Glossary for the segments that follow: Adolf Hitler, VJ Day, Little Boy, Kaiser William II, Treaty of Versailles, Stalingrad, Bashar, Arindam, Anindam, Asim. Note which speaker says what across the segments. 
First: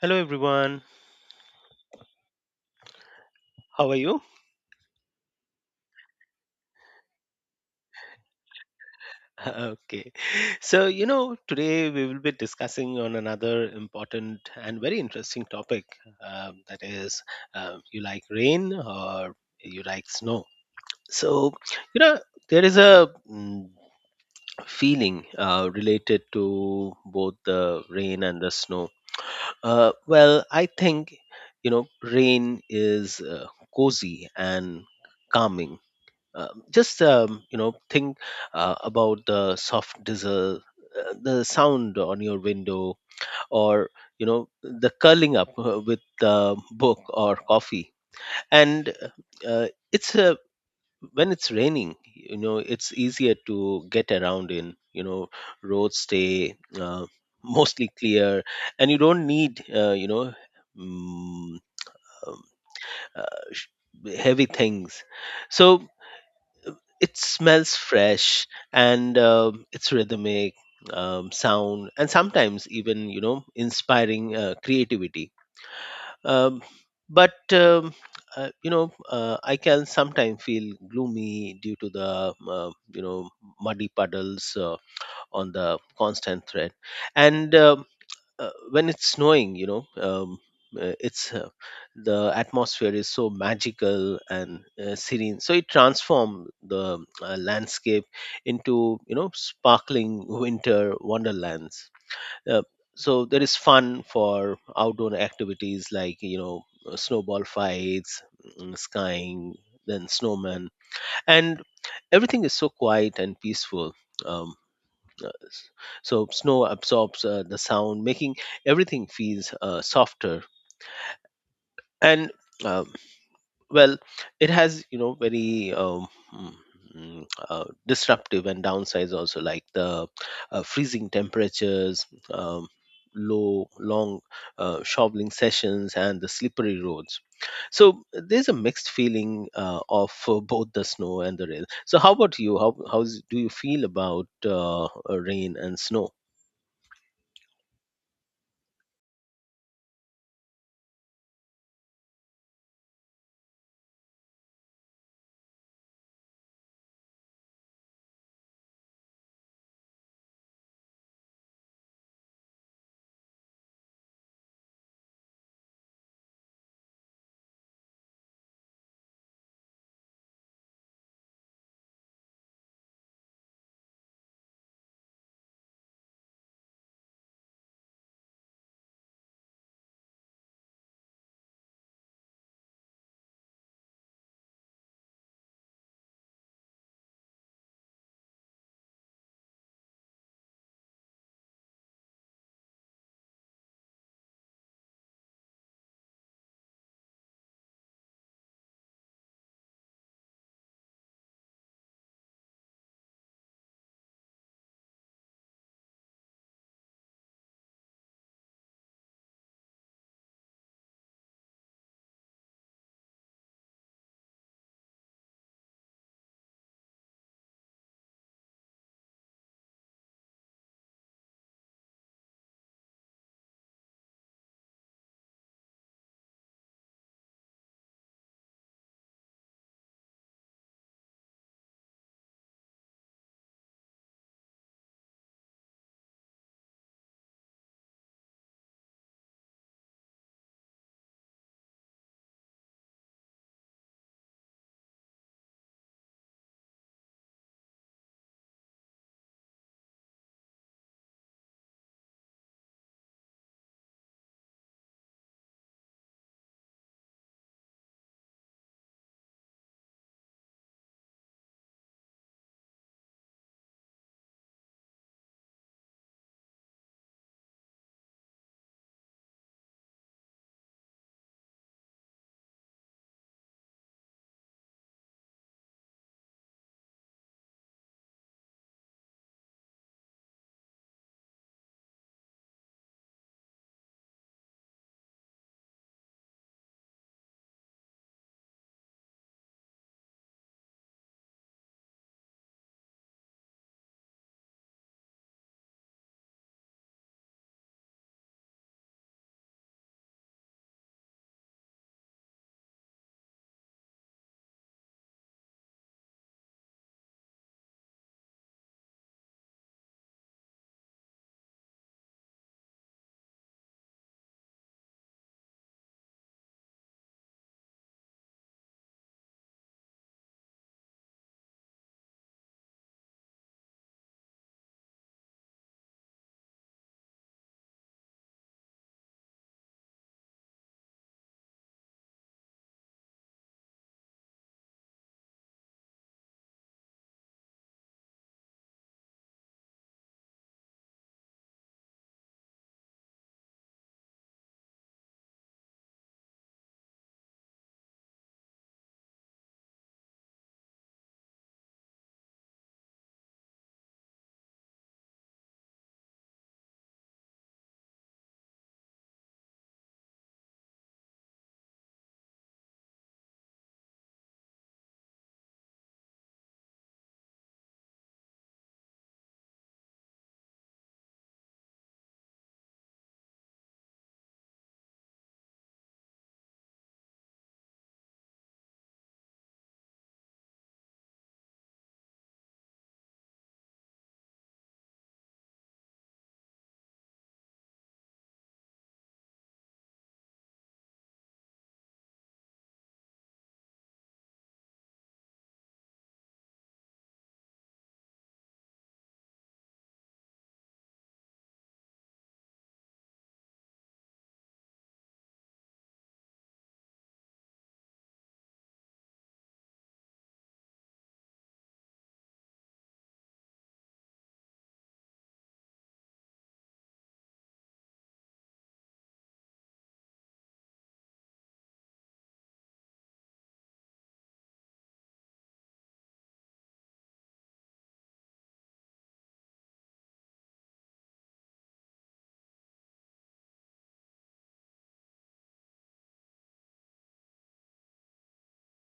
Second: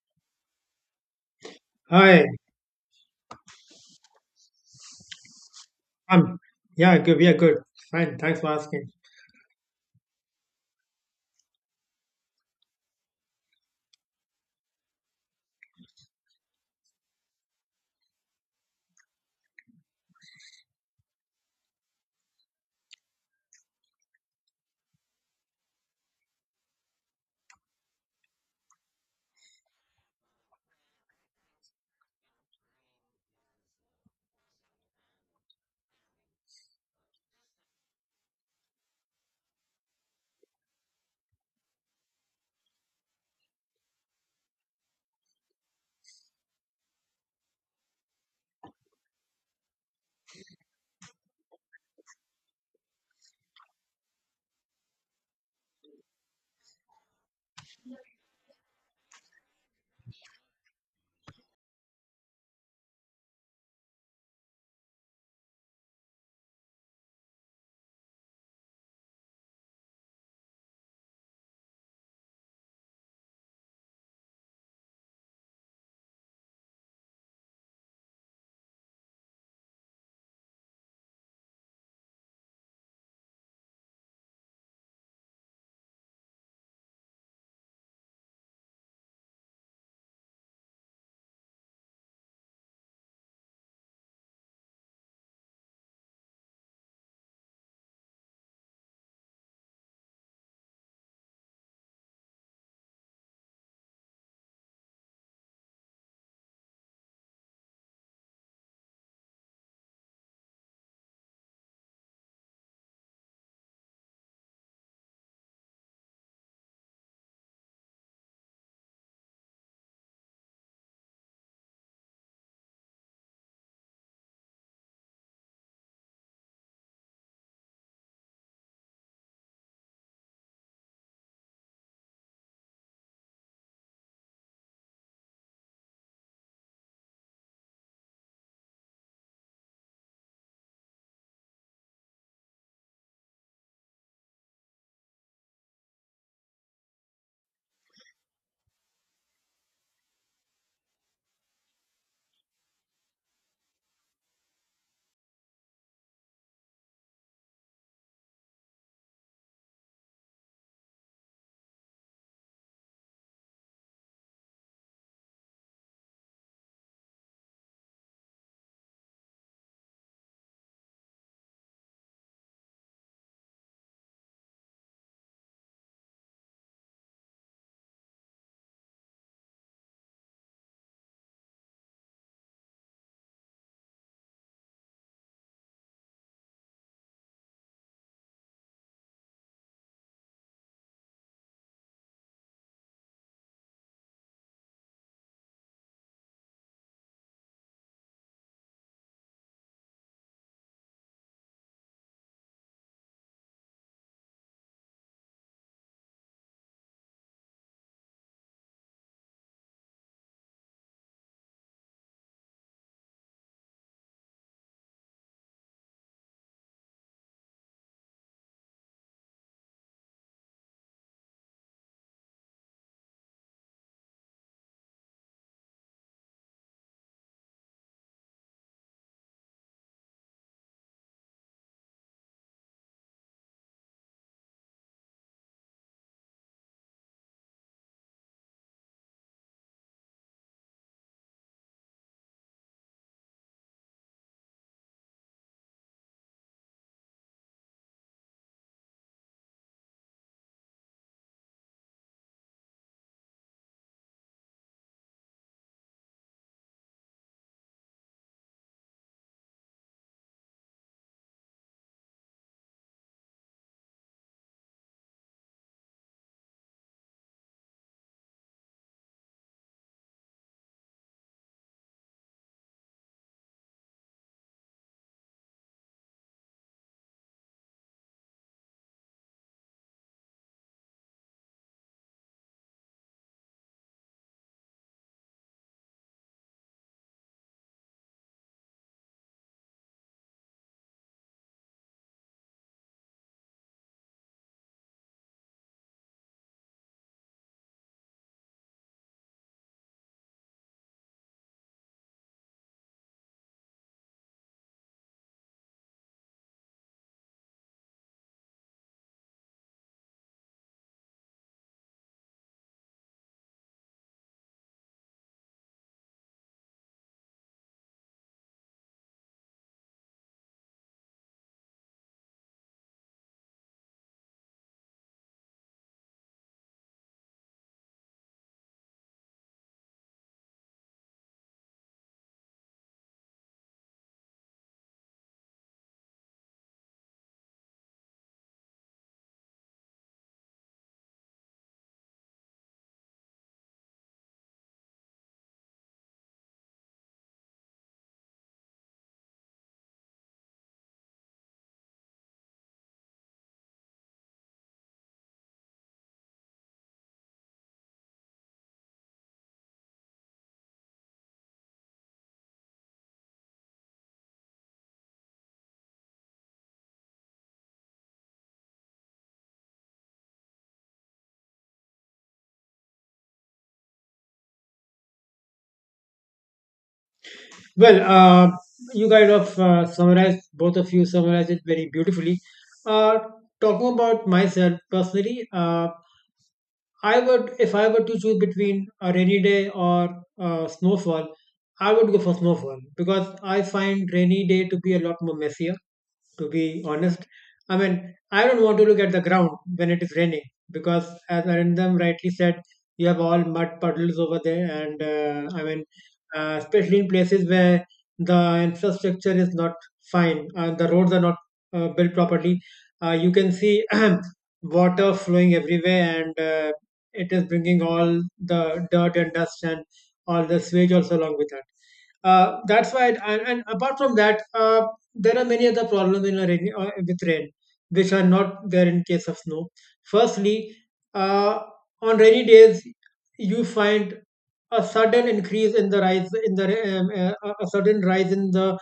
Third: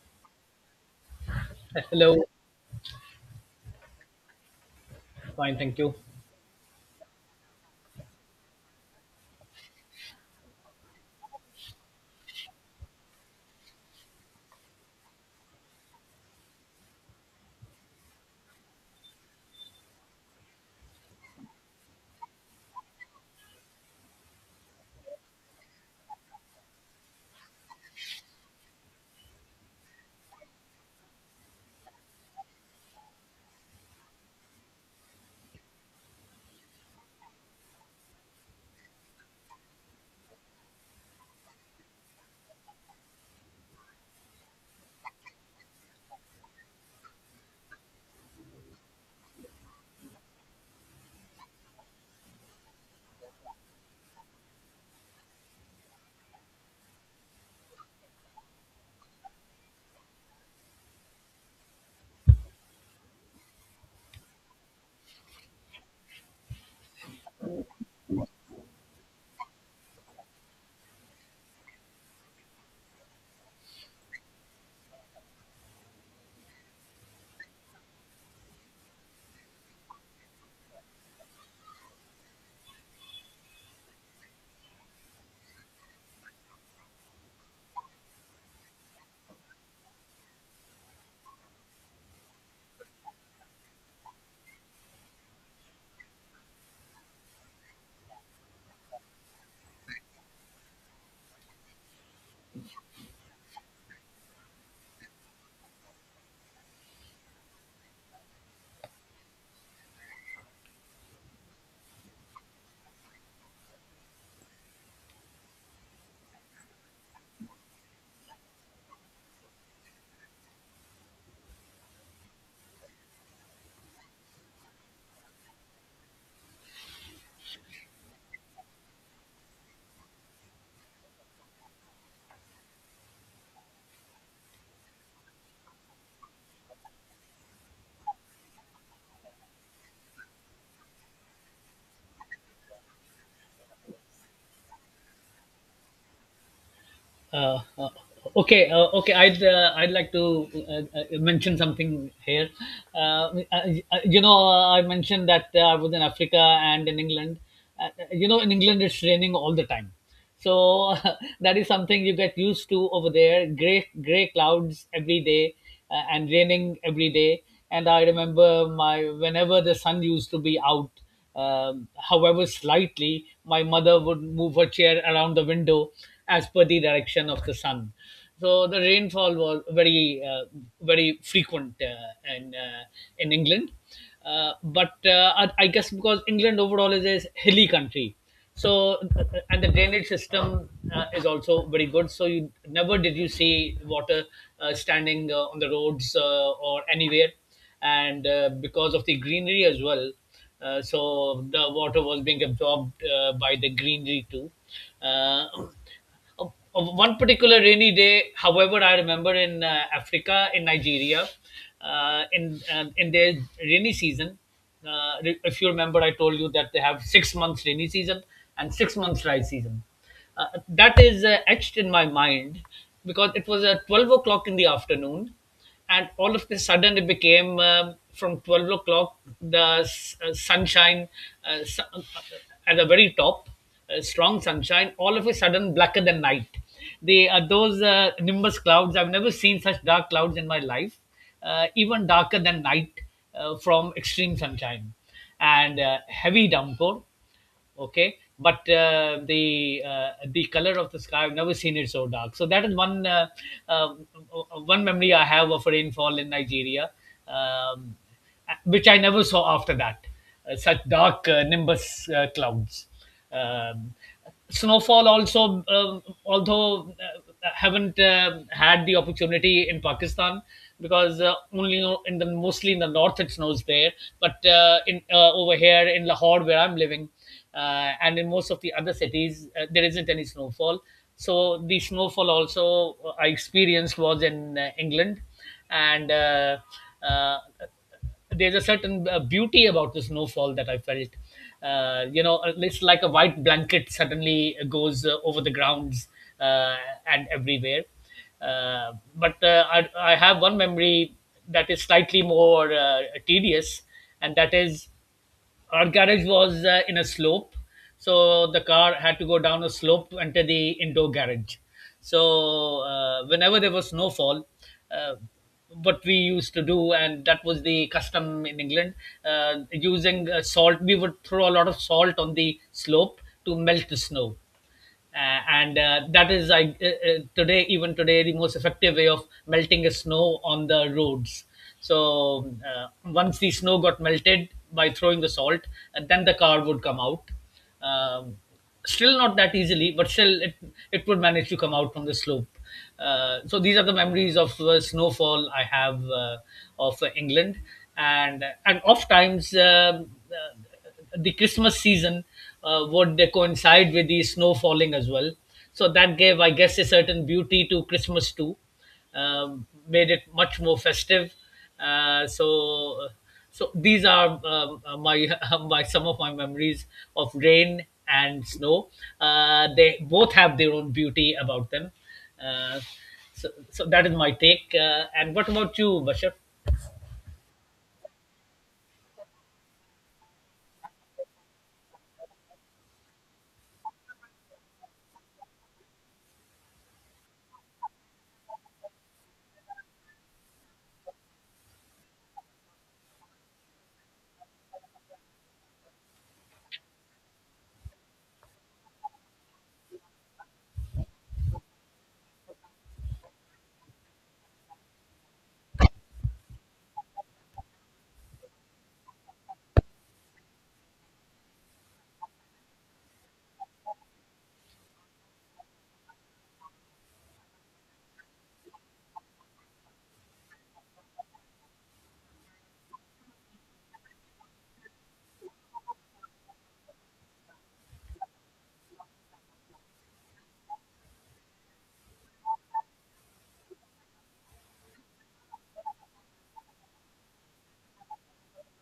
Speaker 1: Hello everyone.
Speaker 2: Hello.
Speaker 3: Hi,
Speaker 1: How are you?
Speaker 2: Fine, thank you.
Speaker 3: um, yeah, good, yeah, good, fine. Thanks for asking.
Speaker 1: Okay. So, today we will be discussing on another important and very interesting topic that is you like rain or you like snow. So, you know, there is a feeling related to both the rain and the snow. Well, I think, you know, rain is cozy and calming. Just you know, think about the soft drizzle, the sound on your window, or, you know, the curling up with the book or coffee. And it's a when it's raining, you know, it's easier to get around in. You know, roads stay mostly clear, and you don't need mm, um, uh, sh- heavy things, so it smells fresh, and it's rhythmic sound, and sometimes, even, you know, inspiring creativity. Um, but um, uh, you know, I can sometimes feel gloomy due to the you know, muddy puddles on the constant thread. And when it's snowing, you know, it's the atmosphere is so magical and serene, so it transforms the landscape into, you know, sparkling winter wonderlands. Uh, so there is fun for outdoor activities like, you know, snowball fights, skying, then snowman, and everything is so quiet and peaceful. um, uh, s- so snow absorbs the sound, making everything feels softer. And uh, well, it has, you know, very mm, disruptive and downsides also, like the freezing temperatures. Low long shoveling sessions and the slippery roads, so there's a mixed feeling of both the snow and the rain. So how about you? How do you feel about rain and snow?
Speaker 2: Uh, uh, okay. I'd like to mention something here. I mentioned that I was in Africa and in England. In England it's raining all the time, so that is something you get used to over there. Gray clouds every day and raining every day. And I remember my whenever the sun used to be out. However, slightly, my mother would move her chair around the window as per the direction of the sun. So the rainfall was very frequent in England. But I guess because England overall is a hilly country, so and the drainage system is also very good. So you never did you see water standing on the roads or anywhere, and because of the greenery as well, so the water was being absorbed by the greenery too. uh, of- of one particular rainy day, however, I remember in Africa, in Nigeria, uh, in in their rainy season, if you remember, I told you that they have 6 months rainy season and 6 months dry season. uh, that is etched in my mind because it was at 12 o'clock in the afternoon, and all of a sudden it became, from 12 o'clock the sunshine, uh, su- uh, at the very top, strong sunshine, all of a sudden blacker than night. They are those nimbus clouds. I've never seen such dark clouds in my life, even darker than night, from extreme sunshine and heavy downpour. Okay, but the color of the sky, I've never seen it so dark. So that is uh, one memory I have of rainfall in Nigeria, um, which I never saw after that, such dark nimbus clouds. um, Snowfall also, although haven't had the opportunity in Pakistan, because only in the mostly in the north it snows there, but in over here in Lahore, where I'm living, and in most of the other cities, there isn't any snowfall. So the snowfall also I experienced was in England. And uh, uh, there's a certain beauty about the snowfall that I felt. You know, it's like a white blanket suddenly goes over the grounds uh, and everywhere. But I have one memory that is slightly more tedious, and that is, our garage was in a slope, so the car had to go down a slope to enter the indoor garage. So whenever there was snowfall, uh, what we used to do, and that was the custom in England, using salt, we would throw a lot of salt on the slope to melt the snow. uh, and that is today, even today, the most effective way of melting the snow on the roads. So once the snow got melted by throwing the salt, and then the car would come out, um, still not that easily, but still it would manage to come out from the slope. So these are the memories of snowfall I have of England. And oft times, the Christmas season would coincide with the snow falling as well. So that gave, I guess, a certain beauty to Christmas too, made it much more festive. Uh, so, so these are my my some of my memories of rain and snow. They both have their own beauty about them. Uh, so that is my take. And what about you, Bashar?
Speaker 3: Well, you kind of summarized both of you summarized it very beautifully. Uh, Talking about myself personally, I would, if I were to choose between a rainy day or snowfall, I would go for snowfall because I find rainy day to be a lot more messier. To be honest, I mean, I don't want to look at the ground when it is raining because, as Arindam rightly said, you have all mud puddles over there, and I mean, especially in places where the infrastructure is not fine and the roads are not built properly, you can see water flowing everywhere, and it is bringing all the dirt and dust and all the sewage also along with that. That's why, it, and apart from that, there are many other problems in a rain, with rain, which are not there in case of snow. Firstly, uh, on rainy days, you find a sudden increase in the rise in the a sudden rise in the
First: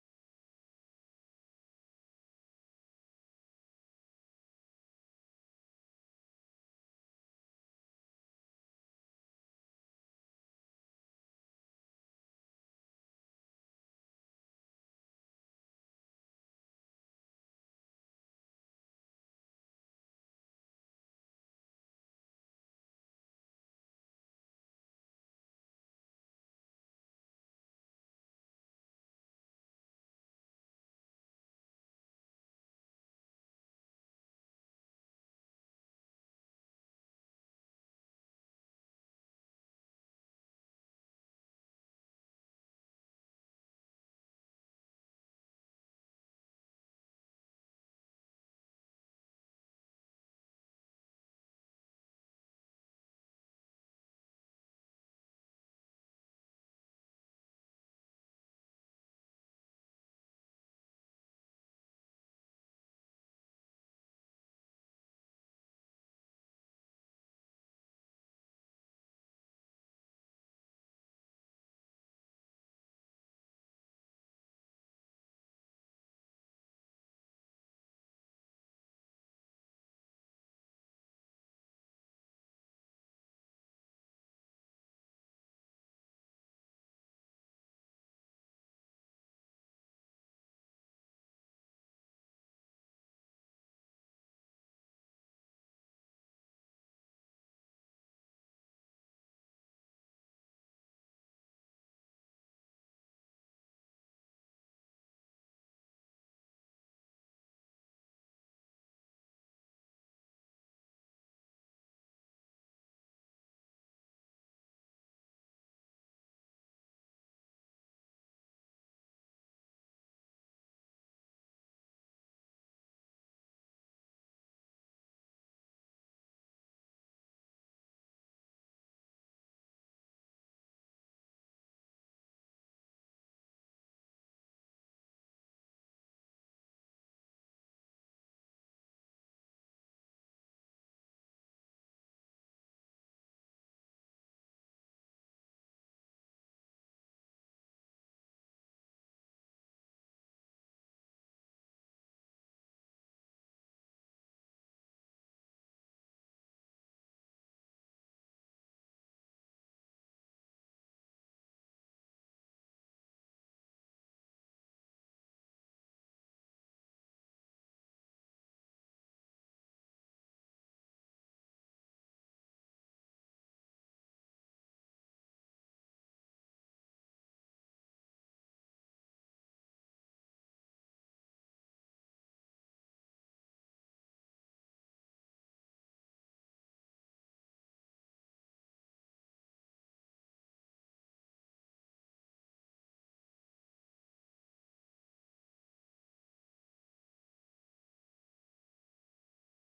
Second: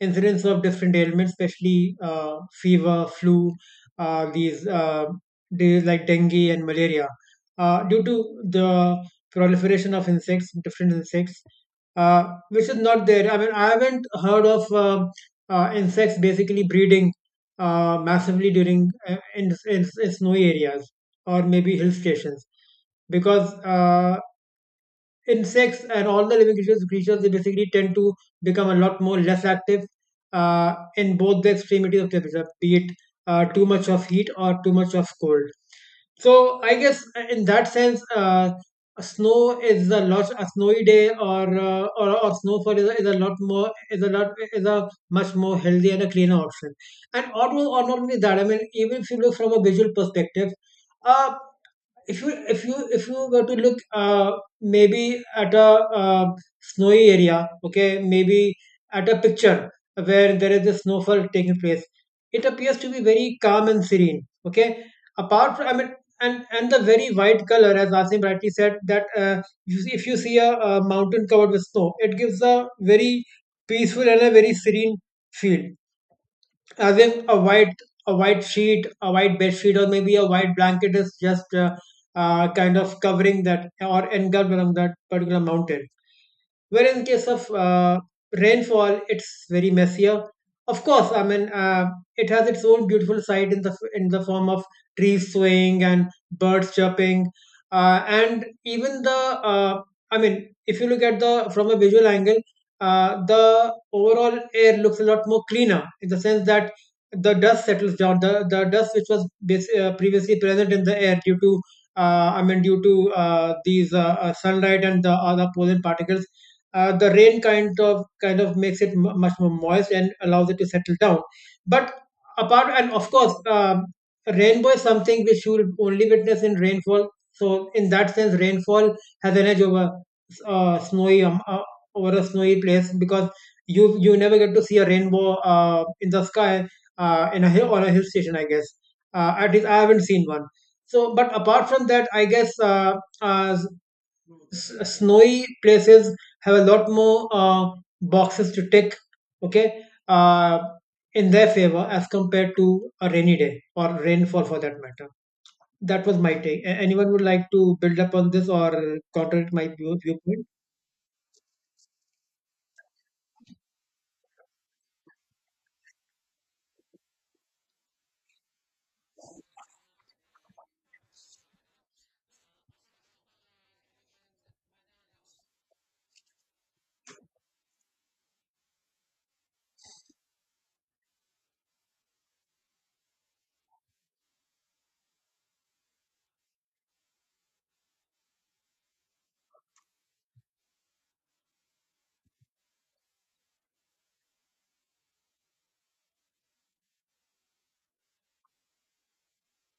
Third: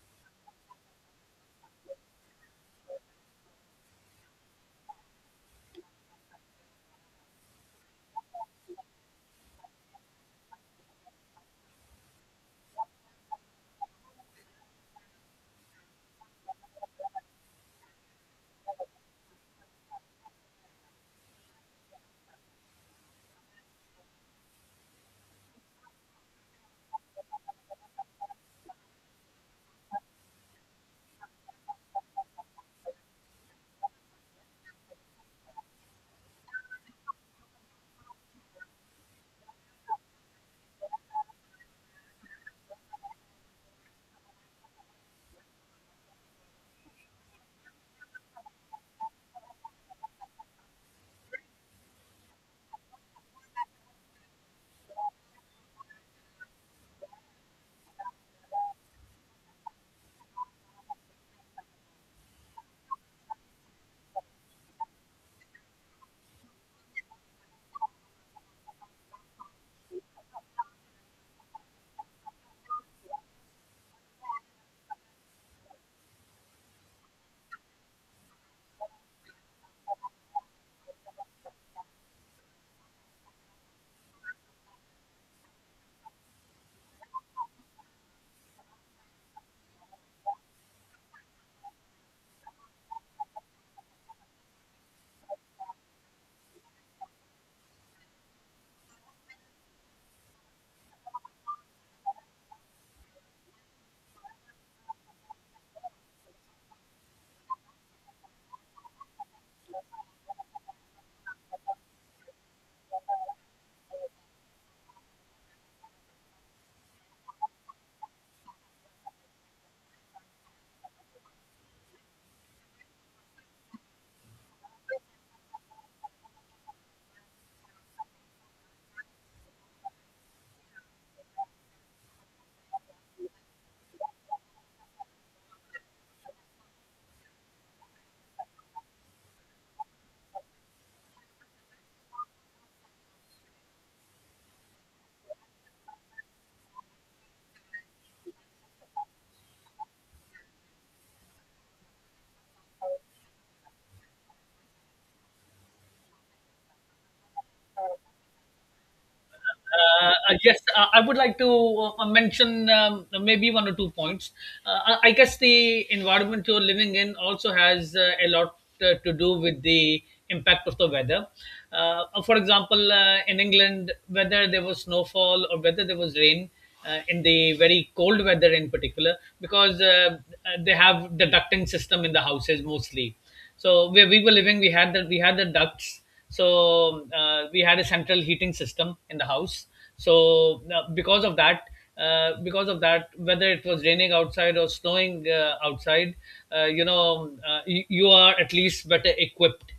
Speaker 3: incidence of different ailments, especially fever, flu, these days like dengue and malaria due to the proliferation of insects, different insects, uh, which is not there. I mean, I haven't heard of insects basically breeding massively in snowy areas or maybe hill stations because insects and all the living creatures, creatures they basically tend to become a lot more less active in both the extremities of temperature, be it too much of heat or too much of cold. So I guess in that sense, a snow is a lot a snowy day or or snowfall is a lot more is a much more healthy and a cleaner option. And or not only that, I mean, even if you look from a visual perspective, uh, if you if you were to look, maybe at a, uh, snowy area, okay, maybe at a picture where there is a snowfall taking place, it appears to be very calm and serene. Okay, apart from, I mean, and the very white color, as Asim rightly said, that you see, if you see a mountain covered with snow, it gives a very peaceful and a very serene feel, as if a white, a white sheet a white bed sheet, or maybe a white blanket is just kind of covering that or enveloping that particular mountain. Whereas in case of rainfall, it's very messier. Of course, I mean, it has its own beautiful side in the form of trees swaying and birds chirping, and even the, uh, I mean, if you look at the from a visual angle, the overall air looks a lot more cleaner in the sense that the dust settles down, the dust which was previously present in the air due to I mean due to these sunlight and the other pollen particles. The rain kind of makes it mu much more moist and allows it to settle down. But apart, and of course, um, rainbow is something which you will only witness in rainfall. So in that sense, rainfall has an edge over snowy over a snowy place because you never get to see a rainbow in the sky, in a hill on a hill station, I guess. At least I haven't seen one. So, but apart from that, I guess uh, snowy places have a lot more boxes to tick, okay, uh, in their favor as compared to a rainy day or rainfall for that matter. That was my take. Anyone would like to build up on this or contradict my
Speaker 2: I
Speaker 3: viewpoint?
Speaker 2: guess I would like to mention, maybe one or two points. I guess the environment you're living in also has a lot to do with the impact of the weather. For example, in England, whether there was snowfall or whether there was rain, in the very cold weather in particular, because they have the ducting system in the houses mostly. So where we were living, we had the ducts, so we had a central heating system in the house. So uh, because of that, because of that, whether it was raining outside or snowing outside, you know, you are at least better equipped.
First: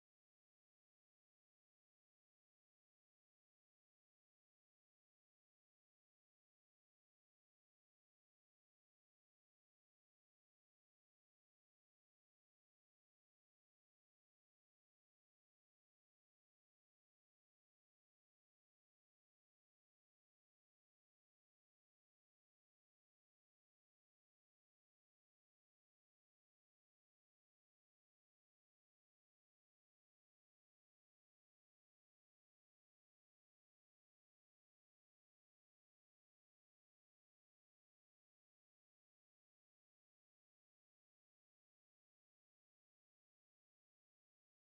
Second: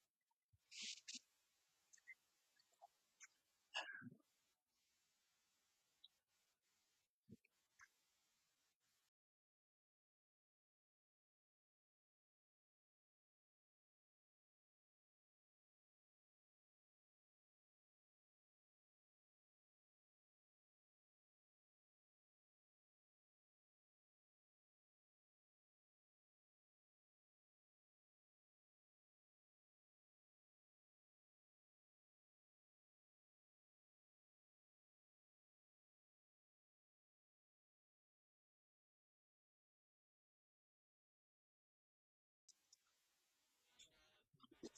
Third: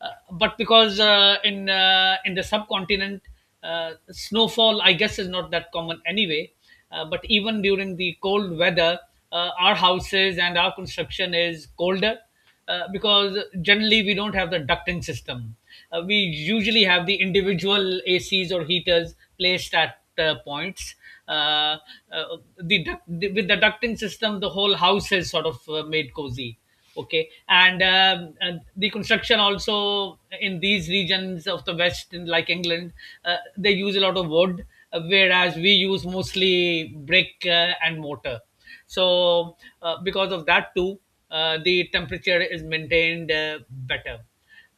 Speaker 2: But because in the subcontinent, snowfall, I guess, is not that common anyway. But even during the cold weather, our houses and our construction is colder, because generally we don't have the ducting system. We usually have the individual ACs or heaters placed at points. Uh, the, duct- the With the ducting system, the whole house is sort of made cozy. Okay, and the construction also in these regions of the West, in, like, England, they use a lot of wood, whereas we use mostly brick and mortar. So, because of that too, the temperature is maintained better.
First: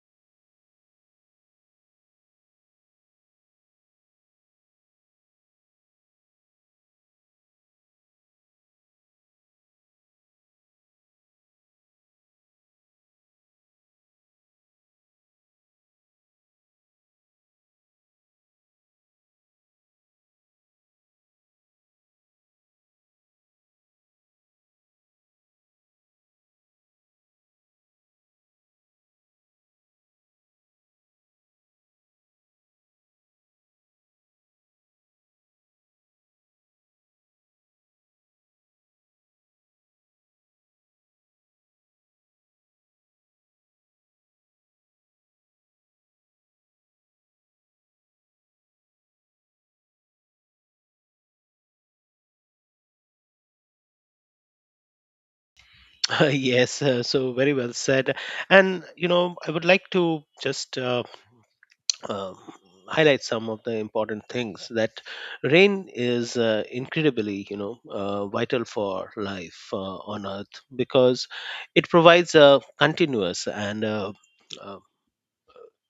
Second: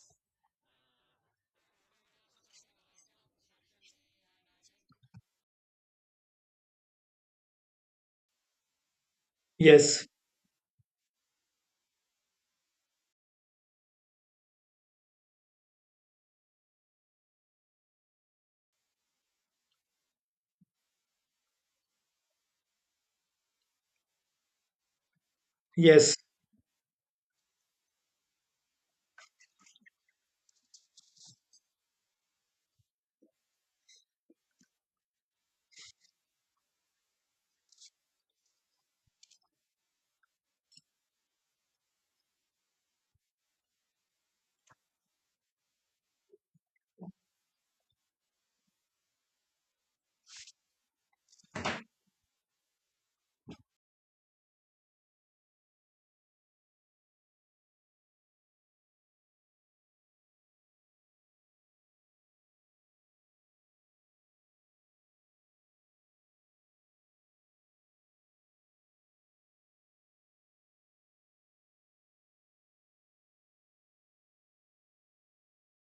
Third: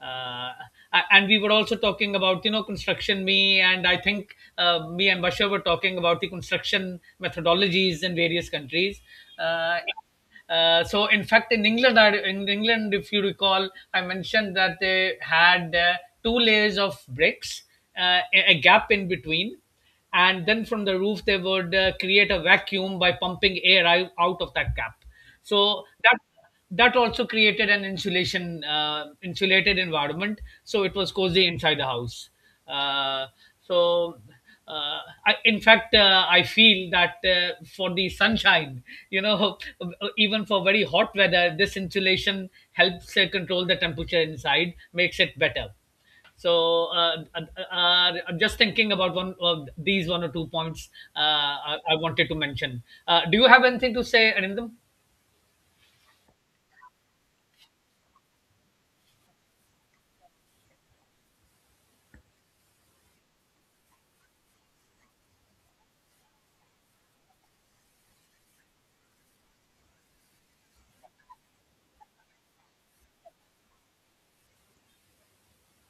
Speaker 2: Uh, and we were also talking about, you know, construction. Me and Bashar were talking about the construction methodologies in various countries. Uh,
Speaker 3: Yes.
Speaker 2: so in fact, in England, in England, if you recall, I mentioned that they had two layers of bricks, a gap in between, and then from the roof they would create a vacuum by pumping air out of that cap, so
Speaker 3: Yes,
Speaker 2: that that also created an insulation, insulated environment, so it was cozy inside the house. uh, so uh, in fact, I feel that for the sunshine, you know, even for very hot weather, this insulation helps control the temperature inside, makes it better. so uh, uh, I'm just thinking about one of these one or two points I wanted to mention. Do you have anything to say, Anindam?
Speaker 1: Yes, so very well said. And, you know, I would like to just um, highlight some of the important things, that rain is incredibly, you know, vital for life on earth, because it provides a continuous and uh,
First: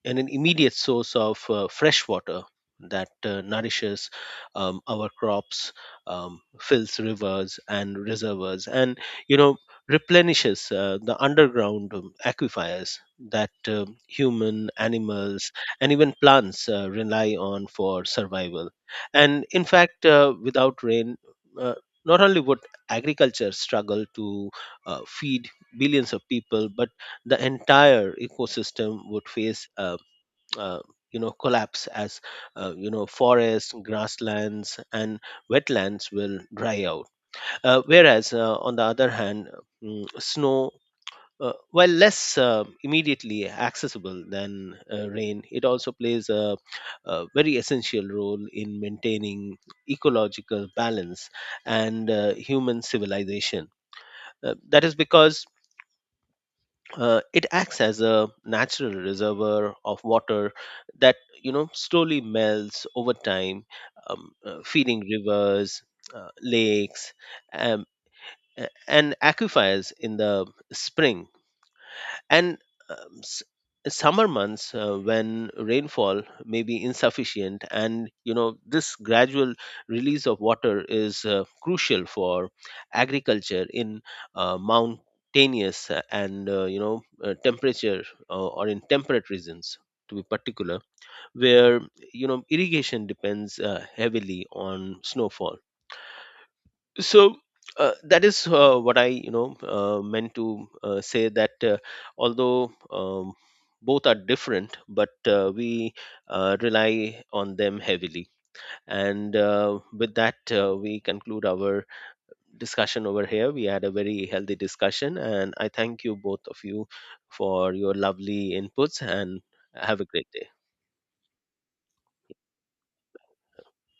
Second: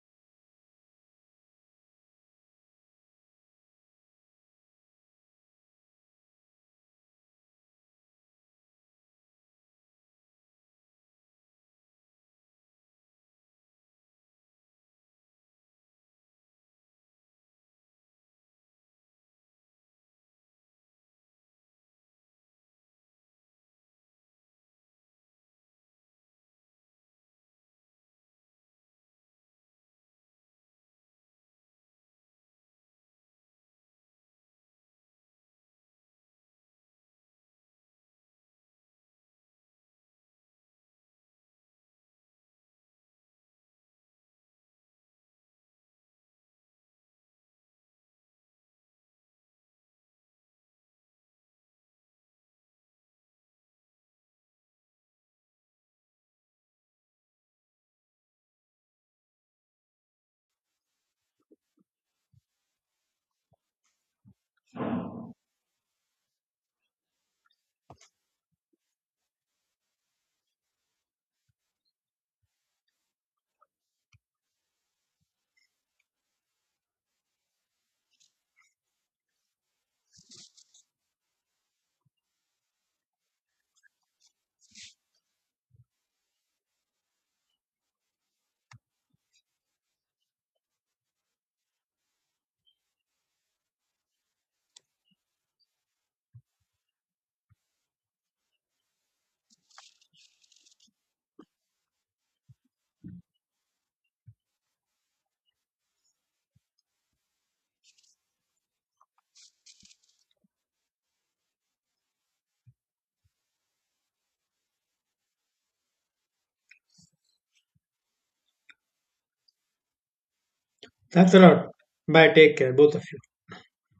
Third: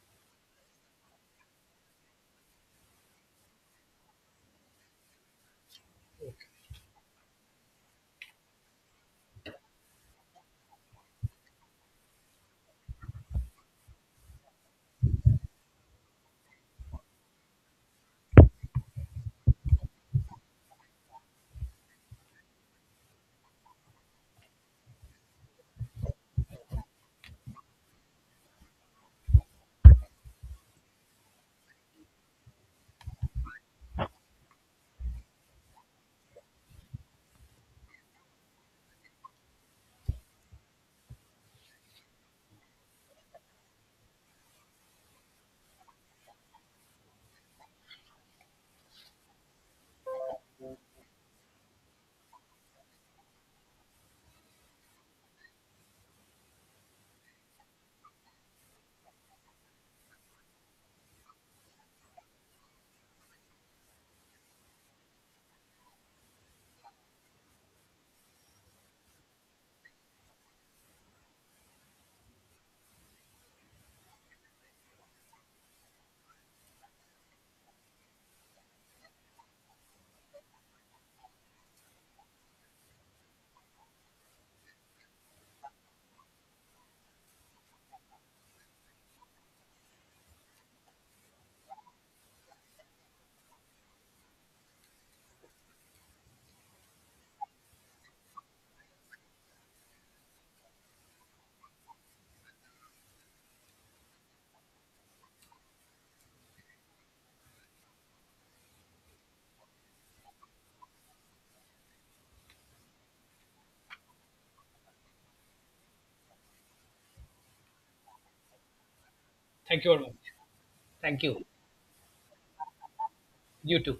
Speaker 1: and an immediate source of fresh water that nourishes our crops, fills rivers and reservoirs, and, you know, replenishes the underground aquifers that human animals and even plants rely on for survival. And in fact, without rain, uh, not only would agriculture struggle to feed billions of people, but the entire ecosystem would face uh, you know, collapse, as, you know, forests, grasslands and wetlands will dry out. Uh, whereas, on the other hand, snow, while less immediately accessible than rain, it also plays a very essential role in maintaining ecological balance and human civilization. That is because it acts as a natural reservoir of water, that, you know, slowly melts over time, feeding rivers, lakes, um, and aquifers in the spring and um, s- summer months, when rainfall may be insufficient. And, you know, this gradual release of water is crucial for agriculture in mountainous and you know, temperature or in temperate regions, to be particular, where, you know, irrigation depends heavily on snowfall. So that is what I, you know, meant to say, that, although both are different, but we rely on them heavily. And with that, we conclude our discussion over here. We had a very healthy discussion, and I thank you, both of you, for your lovely inputs, and
Speaker 2: Thank you
Speaker 1: have
Speaker 2: very
Speaker 1: a
Speaker 2: much.
Speaker 1: great day.
Speaker 2: Thank
Speaker 3: thanks a
Speaker 2: you.
Speaker 3: lot. Bye, take care both of you.
Speaker 2: You too.